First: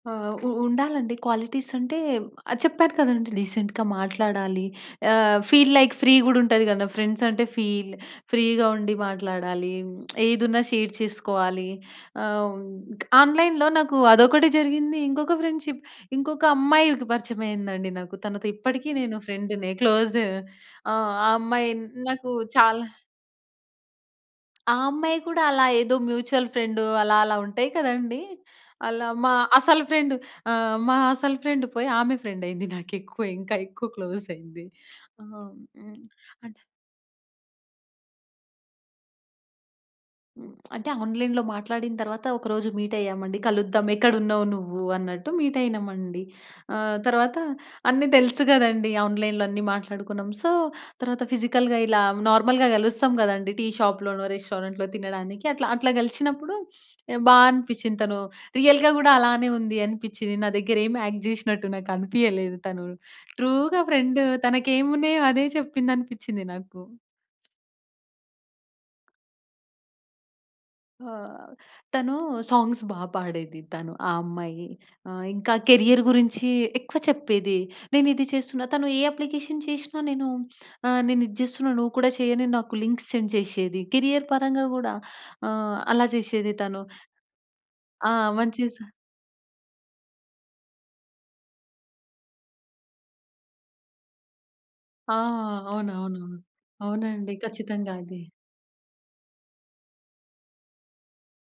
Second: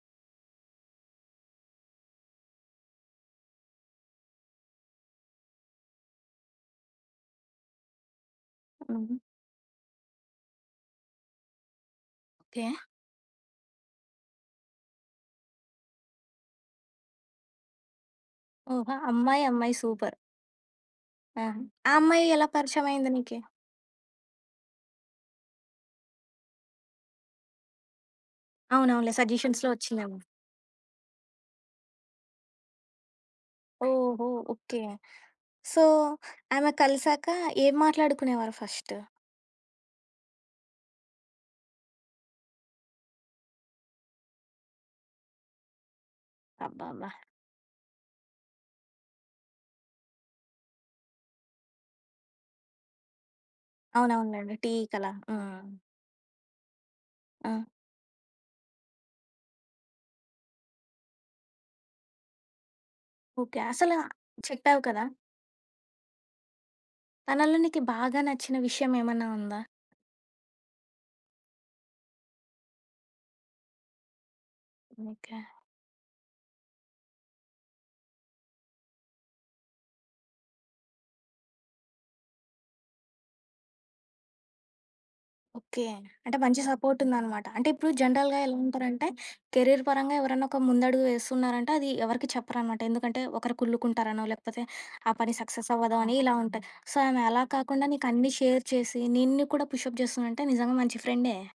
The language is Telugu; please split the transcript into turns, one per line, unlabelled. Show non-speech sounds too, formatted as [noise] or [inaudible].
ఆ! ఉ ఉండాలండి క్వాలిటీస్ అంటే ఆ! చెప్పాను కదండీ! రీసెంట్‌గా మాట్లాడాలి ఆహ్, ఫీల్ లైక్ ఫ్రీ కూడా ఉంటుంది కదా! ఫ్రెండ్స్ అంటే ఫీల్ ఫ్రీగా ఉండి
హుహు.
మాట్లాడాలి [smacks lips] ఏదున్నా షేర్ చేసుకోవాలి. ఆహ్, హ్మ్,
ఓకే.
ఆన్‌లైన్‌లో నాకు అదొకటి జరిగింది. ఇంకొక ఫ్రెండ్‌షిప్ ఇంకొక అమ్మాయికి పరిచమయిందండి నాకు. తనతో ఇప్పటికీ
ఓహో!
నేను
అమ్మాయి.
ఫ్రెండునే
అమ్మాయి సూపర్.
క్లోజు. ఆ!
ఆ!
అమ్మాయి
ఆ అమ్మాయి
నాకు
ఎలా
చాలా
పరిచయమయింది నీకీ?
ఆ అమ్మాయి కూడా అలా ఏదో మ్యూచువల్ ఫ్రెండు అలా అలా ఉంటాయి కదండీ!
అవును.
అలా
అవునులే.
మా
సజెషన్స్‌లో
అసలు ఫ్రెండు
వచ్చిందేమో.
ఆహ్, మా అసలు ఫ్రెండ్ పోయి ఆమె ఫ్రెండ్ అయింది. నాకెక్కువ ఇంకా ఎక్కువ
ఓహో!
క్లోజ్ అయింది.
ఓకే.
ఆ!
సో
హ్మ్, అంటే
ఆమె కలిసాక ఏం మాట్లాడుకునేవారు ఫస్టు.
హ్మ్. అంటే ఆన్‌లైన్‌లో మాట్లాడిన తరువాత ఒక రోజు మీట్ అయ్యామండి. కలుద్దాం ఎక్కడున్నావు నువ్వు అన్నట్టు మీట్ అయినమండి. ఆహ్,
అబ్బబ్బా!
తరువాత అన్ని తెలుసు కదండీ! ఆన్‌లైన్‌లో అన్నీ మాట్లాడుకున్నాం. సో తరువాత ఫిజికల్‌గా ఇలా నార్మల్‌గా కలుస్తాం కదండీ! టీ షాప్ లోనో
అవునవునులెండి. టీ
రెస్టారెంట్‌లో
కల. ఆ!
తినడానికి అట్లా అట్లా కలిసినప్పుడు [sniffs] బా
ఆ!
అనిపిచ్చింది. తను రియల్‌గా కూడా అలానే ఉంది అనిపిచ్చింది. నా దగ్గర ఏమి యాక్ట్ జేసినట్టు నాకు అనిపియలేదు తను.
ఓకే.
ట్రూ‌గా
అసల
ఫ్రెండ్
చెప్పావు కదా!
తనకేమున్నాయో అదే చెప్పిందనిపిచ్చింది నాకు.
తనలో నీకీ బాగా నచ్చిన విషయం ఏమన్నా ఉందా?
ఆహ్, తను సాంగ్స్ బా పాడేది. తను ఆ అమ్మాయి ఆహ్,
ఇంకా.
ఇంకా కెరియర్ గురించి ఎక్కువ చెప్పేది నేనిది చేస్తున్నా తను ఏ అప్లికేషన్ చేసినా నేను ఆహ్, నేను ఇది చేస్తున్నా నువ్వు కూడా చెయ్యని నాకు లింక్స్ సెండ్ చేసేది. కెరియర్ పరంగా కూడా ఆహ్,
ఓకే.
అలా
అంటే
చేసేది
మంచి
తను.
సపోర్ట్ ఉందనమాట. అంటే ఇప్పుడు
ఆ!
జనరల్‌గా ఎలా
మంచి సా
ఉంటారంటే కెరీర్ పరంగా ఎవరన్నా ఒక ముందడుగు వేస్తున్నారంటే అది ఎవరికీ చెప్పరనమాట. ఎందుకంటే ఒకరు కుల్లుకుంటారనో లేకపోతే ఆ
ఆ!
పని సక్సెస్ అవ్వదు అని
అవునవును.
ఇలా ఉంటాయి. సో ఆమె
అవునండి.
అలా కాకుండా
ఖచ్చితంగా
నీకు
ఇది.
అన్నీ షేర్ చేసి నిన్ను కూడా పుష్ అప్ చేస్తుందంటే నిజంగా మంచి ఫ్రెండే.